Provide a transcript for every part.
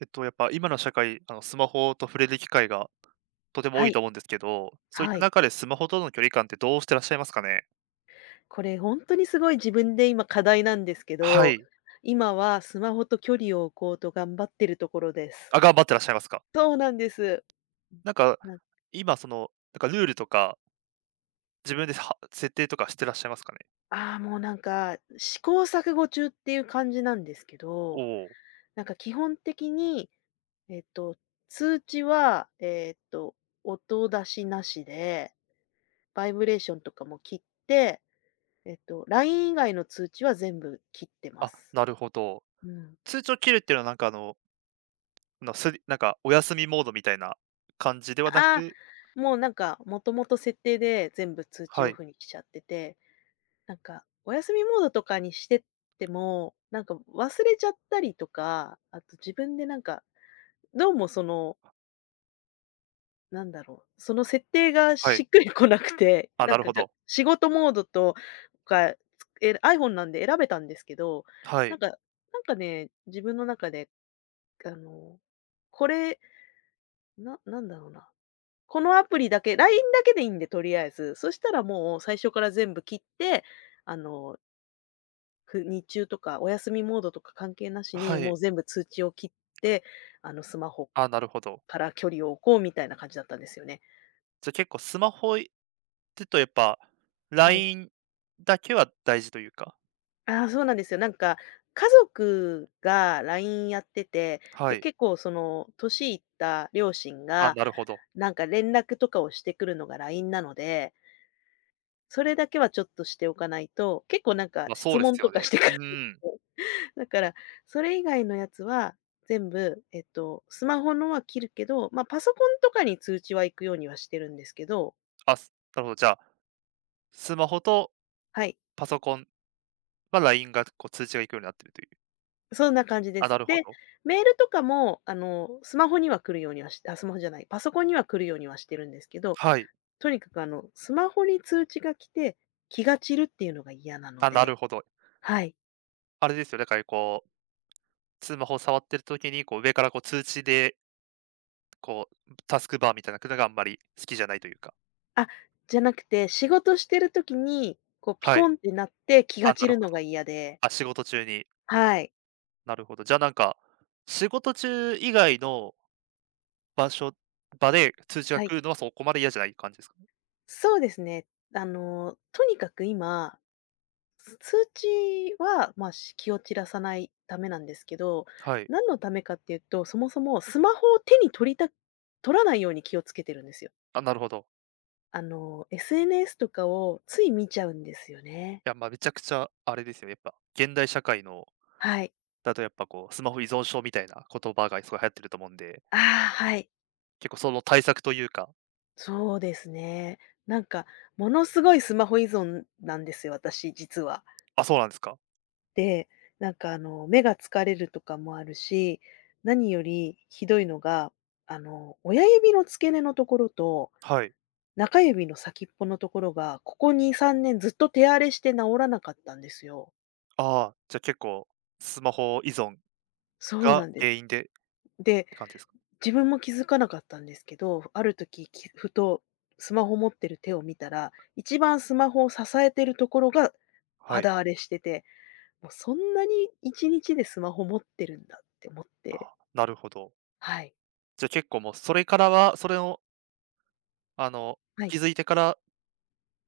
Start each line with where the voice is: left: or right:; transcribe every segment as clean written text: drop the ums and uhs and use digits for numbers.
right: やっぱ今の社会、スマホと触れる機会がとても
left: は
right: 多いと
left: い、
right: 思うんですけど、そういっ
left: は
right: た
left: い。
right: 中でスマホとの距離感ってどうしてらっしゃいますかね？
left: これ本当にすごい自分で今課題なんですけ
right: は
left: ど、
right: い。
left: 今はスマホと距離を置こうと頑張ってるところです。
right: あ、頑張ってらっしゃいますか。
left: そうなんです。
right: なんか、
left: な
right: 今その、なんかルールとか、自分では設定とかしてらっしゃいますかね？
left: もう試行錯誤中っていう感じなんですけ
right: お
left: ど、
right: お、
left: 基本的に、えっと、通知は、音出しなしで、バイブレーションとかも切って、LINE 以外の通知は全部切ってま
right: あ、
left: す。
right: なるほど。
left: うん。
right: 通知を切るっていうのはなんかあの、のすりなんかお休みモードみたいな感じではな
left: あ
right: く。
left: あ。もうなんか、もともと設定で全部通知
right: は
left: オ
right: い、
left: フにしちゃってて、お休みモードとかにしてっても、忘れちゃったりとか、あと自分でどうもその、なんだろう、その設定が
right: は
left: し
right: い。
left: っくりこなくて、
right: あ、
left: な
right: な
left: ん
right: る
left: か
right: ほ
left: が
right: ど。
left: 仕事モードとか、つiPhone なんで選べたんですけど、
right: は
left: なん
right: い、
left: かなんかね、自分の中で、あの、これ、なこのアプリだけ、LINE だけでいいんで、とりあえず。そしたらもう最初から全部切って、あの、く日中とかお休みモードとか関係なしに、
right: は
left: もう
right: い。
left: 全部通知を切って、スマホ
right: あ、なるほど。
left: から距離を置こうみたいな感じだったんですよね。
right: じゃ、結構スマホちょっとやっぱ、ラ
left: はい。
right: インだけは大事というか。
left: ああ、そうなんですよ。家族が LINE やってて、
right: は
left: で、
right: い。
left: 結構その、年いった両親
right: あ、
left: が、
right: なるほど。
left: 連絡とかをしてくるのが LINE なので、それだけはちょっとしておかないと、結構
right: まあ、そ
left: 質
right: うで
left: 問
right: す
left: と
right: よ
left: か
right: ね。
left: してくるんで
right: う
left: す
right: ん。
left: よ。だから、それ以外のやつは全部、スマホのは切るけど、まあ、パソコンとかに通知は行くようにはしてるんですけど、
right: あ、なるほど。じゃあ、スマホと
left: はい、
right: パソコンはラインがこう通知が行くようになってるという。
left: そんな感じで
right: あ、
left: す。
right: なるほ
left: で、
right: ど。
left: メールとかも、スマホには来るようにはしあ、スマホじゃない、パソコンには来るようにはしてるんですけど、
right: はい。
left: とにかくスマホに通知が来て、気が散るっていうのが嫌なの
right: あ、な
left: で、
right: るほど。
left: はい。
right: あれですよ、だからこう、スマホを触ってる時に、こう上からこう通知で、こうタスクバーみたいなのがあんまり好きじゃないというか。
left: あ、じゃなくて、仕事してる時に、こうピ
right: は
left: コ
right: い。
left: ンって鳴って気が
right: あ、な
left: 散
right: る
left: る
right: ほ
left: のが
right: ど。
left: 嫌で。
right: あ、仕事中に。
left: はい。
right: なるほど。じゃあなんか、仕事中以外の場所場で通知が
left: は
right: 来
left: い。
right: るのはそこまで嫌じゃない感じですかね。
left: そうですね。とにかく今、つ通知は、まあ、し気を散らさないためなんですけど、
right: はい。
left: 何のためかっていうと、そもそもスマホを手に取りた取らないように気をつけてるんですよ。
right: あ、なるほど。
left: SNS とかをつい見ちゃうんですよね。
right: いや、まあ、めちゃくちゃあれですよね、やっぱ、現代社会の
left: はい。
right: だとやっぱこう、スマホ依存症みたいな言葉がすごい流行ってると思うんで、
left: ああ、はい。
right: 結構その対策というか。
left: そうですね。なんか、ものすごいスマホ依存なんですよ、私、実は。
right: あ、そうなんですか。
left: で、目が疲れるとかもあるし、何よりひどいのが、親指の付け根のところと、
right: はい。
left: 中指の先っぽのところが、ここ2、3年ずっと手荒れして治らなかったんですよ。
right: ああ、じゃあ結構スマホ依存
left: そうな
right: が
left: んで
right: 原
left: す。
right: 因でっ
left: で
right: て感じですか？
left: 自分も気づかなかったんですけど、ある時、きふとスマホ持ってる手を見たら、一番スマホを支えてるところが
right: はい、
left: 肌荒れしてて、もうそんなに1日でスマホ持ってるんだって思って。
right: なるほど。
left: はい。
right: じゃあ結構もうそれからは、それをあの、
left: はい。
right: 気づいてから、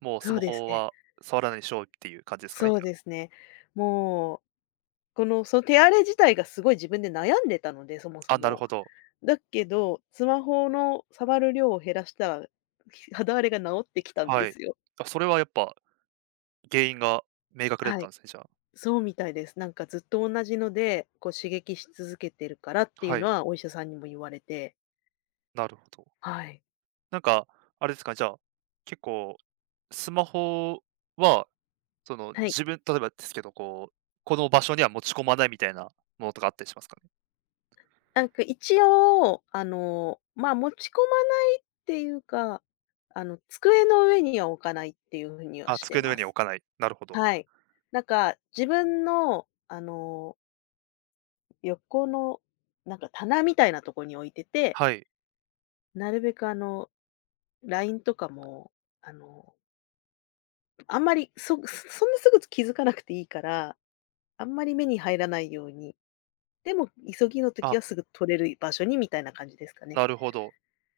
right: もうス
left: そう
right: マ
left: です
right: ホ
left: ね。
right: は触らないでしょうっていう感じですかね、
left: そ
right: じ
left: う
right: ゃ
left: ですね。もう、この、その手荒れ自体がすごい自分で悩んでたので、そもそ
right: あ。あ、なる
left: も。
right: ほど。
left: だけど、スマホの触る量を減らしたら、ひ肌荒れが治ってきたんで
right: はい。
left: すよ。
right: あ、それはやっぱ原因が明確だっ
left: は
right: た
left: い。
right: んですね、じゃあ。
left: そうみたいです。ずっと同じので、こう刺激し続けてるからってい
right: は
left: うの
right: い、
left: はお医者さんにも言われて、
right: なるほど。
left: はい。
right: なんか、あれですか、じゃあ、結構、スマホは、その、
left: はい。
right: 自分例えばですけど、こう、この場所には持ち込まないみたいなものとかあったりしますかね？
left: 一応、まあ、持ち込まないっていうか、机の上には置かないっていう風には
right: あ、
left: して
right: 机の上
left: ま
right: に置
left: す。
right: かない。なるほど。
left: はい。なんか自分の、横のなんか棚みたいなとこに置いてて、
right: はい。
left: なるべくラインとかも、あの、あんまりそそんなすぐ気づかなくていいからあんまり目に入らないように、でも急ぎの時
right: あ、
left: はすぐ取れる場所にみたいな感じですかね。
right: なるほど。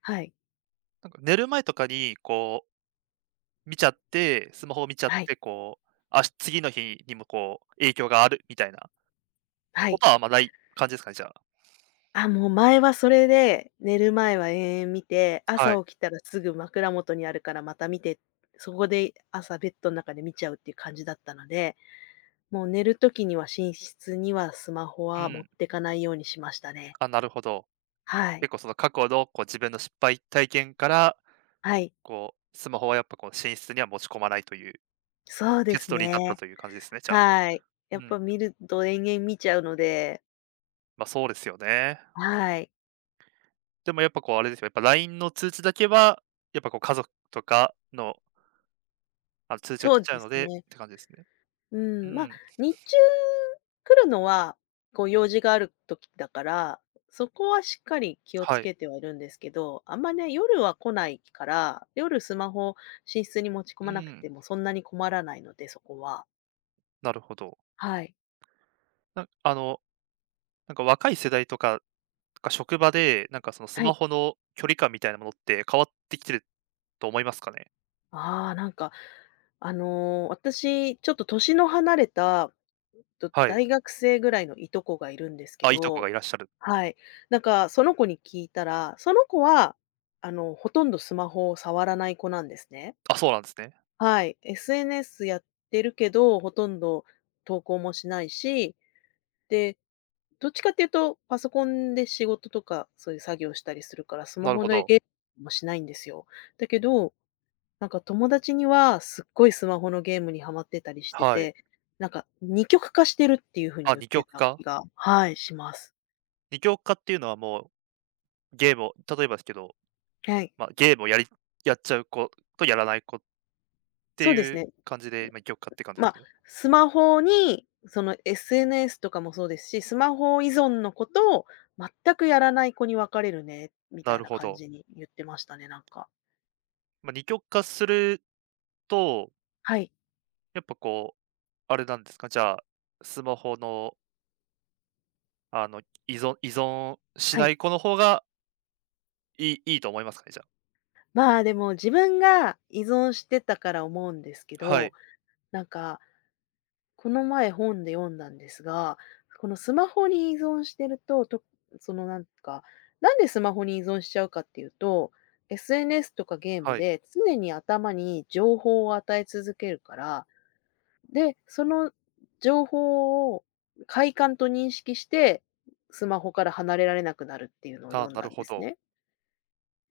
left: はい。
right: なんか寝る前とかに、こう、見ちゃって、スマホを見ちゃっ
left: はい。
right: て、こう、次の日にも、こう、影響があるみたいな
left: は
right: こ
left: い。
right: とはあまあない感じですかね、じゃあ。
left: あ、もう前はそれで、寝る前は延々見て、
right: は
left: 朝
right: い。
left: 起きたらすぐ枕元にあるからまた見て、そこで朝ベッドの中で見ちゃうっていう感じだったので、もう寝る時には寝室にはスマホ
right: う
left: は持っ
right: ん。
left: てかないようにしましたね。
right: あ、なるほど。
left: はい。
right: 結構その過去のこう自分の失敗体験から、
left: はい。
right: こうスマホはやっぱこう寝室には持ち込まないという
left: そうで
right: 結
left: す
right: 論に至った
left: ね。
right: という感じですね、じゃあ。
left: はい。や
right: う
left: っ
right: ん。
left: ぱ見ると延々見ちゃうので、
right: ま、そうですよね。
left: はい。
right: でもやっぱこうあれですよ、やっぱ LINE の通知だけは、やっぱこう家族とかの、あの通知が
left: そ
right: 来
left: う
right: ちゃ
left: で
right: うの
left: す
right: でっ
left: ね。
right: て感じですね。
left: う
right: う
left: ん、ま、あ
right: ん、
left: 日中来るのは、こう用事がある時だから、そこはしっかり気をつ
right: はい。
left: けてはいるんですけど、あんまね、夜は来ないから、夜スマホ寝室に持ち込
right: う
left: まなく
right: ん、
left: てもそんなに困らないので、そこは。
right: なるほど。
left: はい。
right: なあの、なんか若い世代とかが職場で、なんかそのス
left: は
right: マ
left: い。
right: ホの距離感みたいなものって変わってきてると思いますかね？
left: ああ、私、ちょっと年の離れた、と、
right: はい。
left: 大学生ぐらいのいとこがいるんですけ
right: あ、いとこ
left: ど、
right: がいらっしゃる。
left: はい。その子に聞いたら、その子は、ほとんどスマホを触らない子なんですね。
right: あ、そうなんですね。
left: はい。SNS やってるけど、ほとんど投稿もしないし、で、どっちかっていうと、パソコンで仕事とか、そういう作業したりするから、スマ
right: なる
left: ホ
right: ほ
left: の
right: ど。
left: ゲームもしないんですよ。だけど友達には、すっごいスマホのゲームにハマってたりして
right: はい。
left: て、二極化してるっていう風に
right: あ、
left: 言っ
right: 二
left: て
right: 極
left: た
right: 化？
left: 気が、はい、します。
right: 二極化っていうのはもう、ゲームを例えばですけど、
left: はい。
right: まあ、ゲームをやっちゃう子とやらない子って
left: そうです
right: いう
left: ね。
right: 感じで、まあ、二極化って感じで
left: ま
right: す
left: あ、
right: かね。
left: スマホに、その SNS とかもそうですし、スマホ依存のこと、を全くやらない子に分かれるね、みた
right: な
left: い
right: る
left: な
right: ほ
left: 感
right: ど。
left: じに言ってましたね、
right: まあ、二極化すると、
left: はい、
right: やっぱこう、あれなんですか、じゃあ、スマホの、あの、依存し
left: は
right: な
left: い。
right: い子の方がいいと思いますかね、じゃあ。
left: まあ、でも自分が依存してたから思うんですけ
right: は
left: ど、
right: い、
left: なんかこの前本で読んだんですが、このスマホに依存してると、とそのなんか、なんでスマホに依存しちゃうかっていうと、SNS とかゲーム
right: はい。
left: で常に頭に情報を与え続けるから、で、その情報を快感と認識して、スマホから離れられなくなるっていうのを
right: あ、
left: 読ん
right: な
left: だ
right: る
left: んで
right: ほ
left: す
right: ど。
left: ね。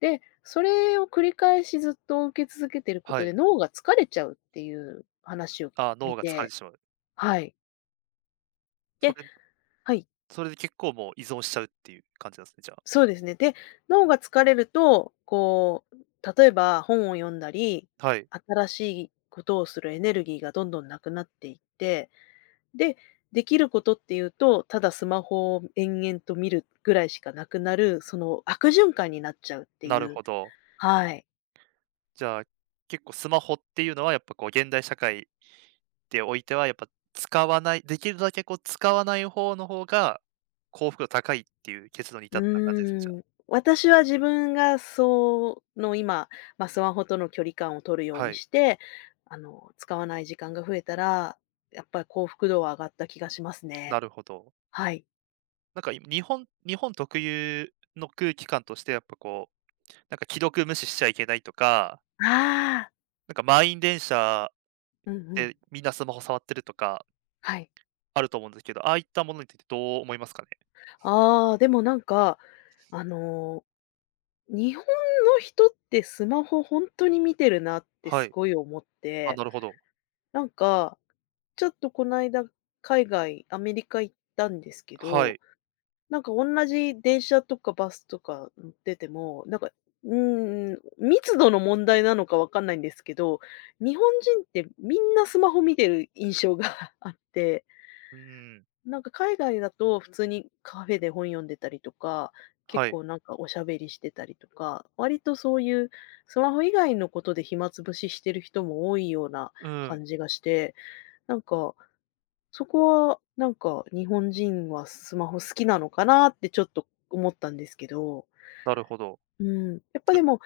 left: で、それを繰り返しずっと受け続けてること
right: は
left: で
right: い。
left: 脳が疲れちゃうっていう話を
right: あ、
left: 見
right: 脳が疲れ
left: て、
right: てしまう。
left: はい。
right: そ
left: で
right: れ
left: はい。
right: それで結構もう依存しちゃうっていう感じなんですね、じゃあ。
left: そうですね。で、脳が疲れると、こう、例えば本を読んだり、
right: はい、
left: 新しいことをするエネルギーがどんどんなくなっていって、で、できることっていうと、ただスマホを延々と見るぐらいしかなくなる、その悪循環になっちゃうってい
right: なる
left: う。
right: ほど。
left: はい。
right: じゃあ、結構スマホっていうのはやっぱこう現代社会でおいてはやっぱ使わない、できるだけこう使わない方の方が幸福度高いっていう結論に至
left: う
right: った感じですね、じゃ
left: ー
right: あ。
left: ん。私は自分がその今、まあ、スマホとの距離感を取るよう
right: は
left: に
right: い、
left: して、使わない時間が増えたら、やっぱり幸福度は上がった気がしますね。
right: なるほど。
left: はい。
right: なんか日本特有の空気感としてやっぱこう、なんか既読無視しちゃいけないとか、
left: ああ、
right: なんか満員電車
left: うんうん。
right: でみんなスマホ触ってるとか
left: はい。
right: あると思うんですけど、ああいったものについてどう思いますかね？
left: ああ、でもなんか、あの、日本の人ってスマホ本当に見てるなって
right: は
left: す
right: い。
left: ごい思っ
right: あ、
left: て、
right: なるほど。
left: なんか、ちょっとこないだ海外、アメリカ行ったんですけ
right: は
left: ど、
right: い。
left: なんか同じ電車とかバスとか乗ってても、密度の問題なのかわかんないんですけど、日本人ってみんなスマホ見てる印象が あって、
right: うん、
left: なんか海外だと普通にカフェで本読んでたりとか、結
right: はい。
left: 構なんかおしゃべりしてたりとか、割とそういうスマホ以外のことで暇つぶししてる人も多いような
right: うん、
left: 感じがして、なんか、そこはなんか日本人はスマホ好きなのかなってちょっと思ったんですけど、
right: なるほど。
left: うん、やっぱ
right: な
left: でも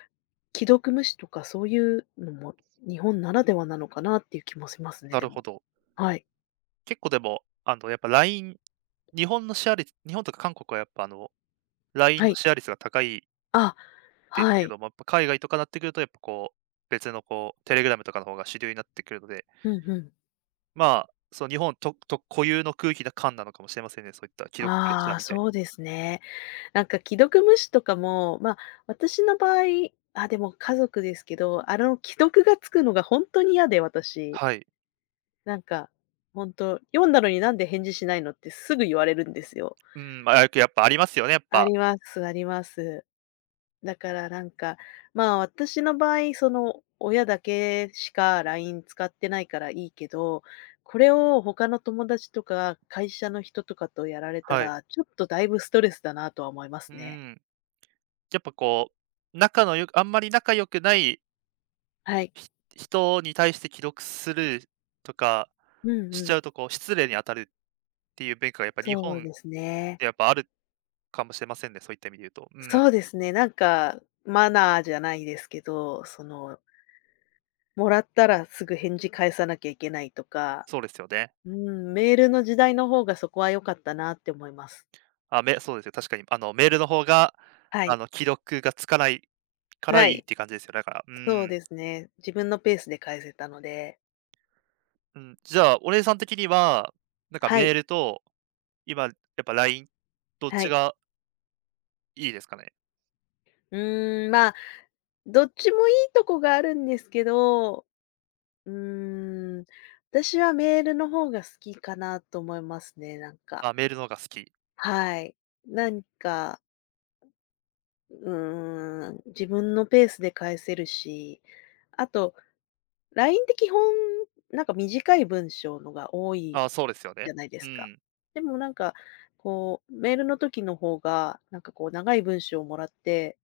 left: 既読無視とかそういうのも日本ならではなのかなっていう気もしますね、
right: な
left: で
right: るほ
left: も。
right: ど。
left: はい。
right: 結構でも、あの、やっぱライン、日本のシェア率、日本とか韓国はやっぱあの、LINE
left: は
right: の
left: い。
right: シェア率が高い
left: あ、
right: です
left: は
right: け
left: い。
right: ども、やっぱ海外とかなってくると、やっぱこう、別のこう、テレグラムとかの方が主流になってくるので、
left: うんうん。
right: まあ、そう日本と固有の空気な感なのかもしれませんね、そういった既読プレッシャ
left: あ
right: ー
left: あ、
right: みたいな。
left: そうですね。なんか既読無視とかも、ま、私の場合、あ、でも家族ですけど、あの既読がつくのが本当に嫌で、私。
right: はい。
left: なんか、本当読んだのになんで返事しないのってすぐ言われるんですよ。
right: うん、まあ、やっぱありますよね、やっ
left: あり
right: ぱ。
left: ますあります。だからなんか、まあ、私の場合、その、親だけしか LINE 使ってないからいいけど、これを他の友達とか会社の人とかとやられた
right: はい。
left: ら、ちょっとだいぶストレスだなとは思いま
right: う
left: すね。
right: ん。やっぱこう、仲のよくあんまり仲良くない
left: はい。
right: ひ人に対して既読するとか
left: うん
right: し
left: う
right: ち
left: ん。
right: ゃうとこう、失礼に当たるっていう文化がやっぱ日
left: そう
right: 本
left: ですね。
right: てやっぱあるかもしれませんね、そういった意味で言うと。うん、
left: そうですね、マナーじゃないですけど、その、もらったらすぐ返事返さなきゃいけないとか、
right: そうですよね。
left: うん、メールの時代の方がそこは良かったなって思います。
right: あ、そうですよ。確かにあのメールの方が、
left: は
right: あ
left: い。
right: の既読がつかないから
left: は
right: いいっ
left: い。
right: て感じですよね。だから、う
left: そう
right: ん。
left: ですね。自分のペースで返せたので。
right: うん、じゃあ、お姉さん的には、なんか
left: は
right: メ
left: い。
right: ールと、今やっぱ LINE、どっ
left: は
right: ち
left: い。
right: がいいですかね？
left: うーん、まあ、どっちもいいとこがあるんですけど、うーん、私はメールの方が好きかなと思いますね、なんか。
right: あ、メールの方が好き。
left: はい。なんか、う自分のペースで返せるし、あと、LINE って基本、なんか短い文章のが多い
right: あ、そうですよ
left: じ
right: ね。
left: ゃないで
right: う
left: すか。
right: ん。
left: でもなんか、こう、メールの時の方が、なんかこう、長い文章をもらって、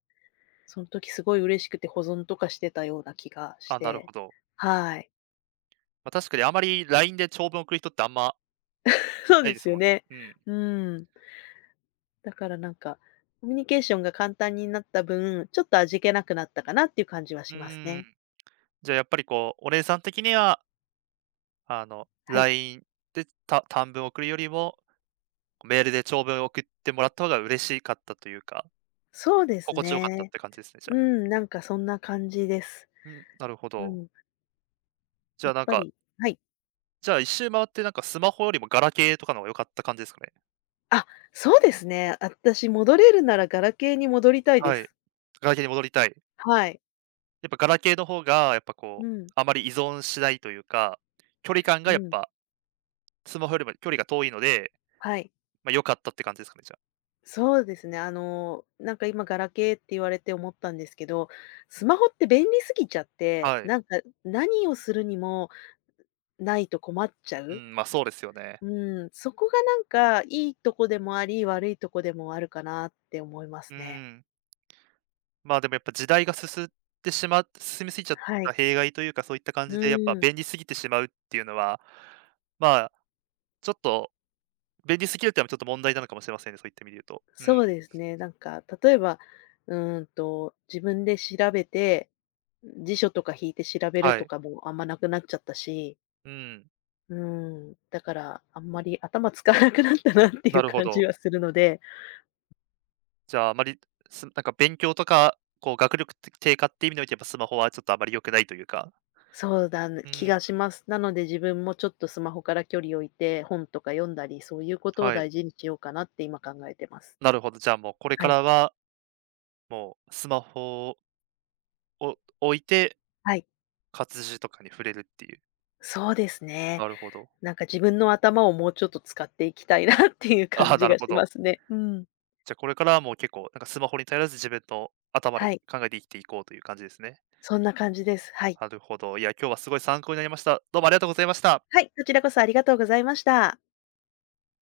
left: その時すごい嬉しくて保存とかしてたような気がし
right: あ、なる
left: て。
right: ほど。
left: はい。
right: まあ、確かにあまり LINE で長文送る人ってあんま
left: そう
right: ない
left: で
right: で
left: す
right: す
left: よ
right: もんね。
left: ね。
right: うん。
left: うん。だからなんか、コミュニケーションが簡単になった分、ちょっと味気なくなったかなっていう感じは
right: う
left: します
right: ーん。
left: ね。
right: じゃあやっぱりこう、お姉さん的にはあの、
left: はい。
right: LINE で短文を送るよりも、メールで長文を送ってもらった方が嬉しかったというか、
left: そうです
right: 心地よかったっ
left: ね。
right: て感じですね、じゃ
left: う
right: あ。
left: ん、なんかそんな感じです。
right: うん、なるほ
left: う
right: ど。
left: ん。
right: じ
left: や
right: ゃあ
left: っ
right: なん
left: ぱ
right: か、
left: りはい。
right: じゃあ一周回ってなんかスマホよりもガラケーとかの方が良かった感じですかね？
left: あ、そうですね。私戻れるならガラケーに戻りたいで
right: はい。
left: す。
right: ガラケーに戻りたい。
left: はい。
right: やっぱガラケーの方が、やっぱ
left: う
right: こう、
left: ん、
right: あまり依存しないというか、距離感
left: う
right: がやっ
left: ん。
right: ぱスマホよりも距離が遠いので、
left: はい。
right: ま、良かったって感じですかね、じゃ
left: そうですね。なんか今ガラケーって言われて思ったんですけど、スマホって便利すぎちゃっ
right: あ。
left: て、
right: はい。
left: なんか何をするにもないと困っちゃ
right: う
left: う。
right: ん、ま、そうですよね。
left: うん、そこがなんかいいとこでもあり、悪いとこでもあるかなって思いま
right: う
left: す
right: ー
left: ね。
right: ん。まあ、でもやっぱ時代が進んでしま進みすぎちゃっ
left: はい。
right: た弊害というか、そういった感
left: う
right: じでやっぱ
left: ん。
right: 便利すぎてしまうっていうのは、まあ、ちょっと便利すぎるっていうのはちょっと問題なのかもしれませんね、そういった意味で言うと。うん、
left: そうですね。なんか、例えば、自分で調べて、辞書とか引いて調べる
right: は
left: と
right: い。
left: かもあんまなくなっちゃったし、
right: うん、
left: うん、だから、あんまり頭使わなくなったなってい
right: な
left: う
right: るほ
left: 感じ
right: ど。
left: はするので、
right: じゃあ、あまり、なんか勉強とか、こう学力低下っていう意味において、やっぱスマホはちょっとあまり良くないというか。
left: そうだね
right: う
left: 気
right: ん、
left: がします。なので自分もちょっとスマホから距離を置いて、本とか読んだり、そういうことを
right: はい。
left: 大事にしようかなって今考えてます。
right: なるほど、じゃあもうこれ
left: は
right: か
left: い。
right: らは、もうスマホを置いて、
left: はい。
right: 活字とかに触れるっていう。
left: そうですね。
right: なるほど。
left: なんか自分の頭をもうちょっと使っていきたいなっていう
right: あ
left: 感
right: あ、
left: じ
right: なる
left: が
right: ほ
left: し
right: ど。
left: ますね。うん。
right: じゃ、あこれからはもう結構、なんかスマホに頼らず自分の頭で
left: はい。
right: 考えて生きていこうという感じですね。
left: そんな感じです。はい。
right: なるほど。いや、今日はすごい参考になりました。どうもありがとうございました。
left: はい、こちらこそありがとうございました。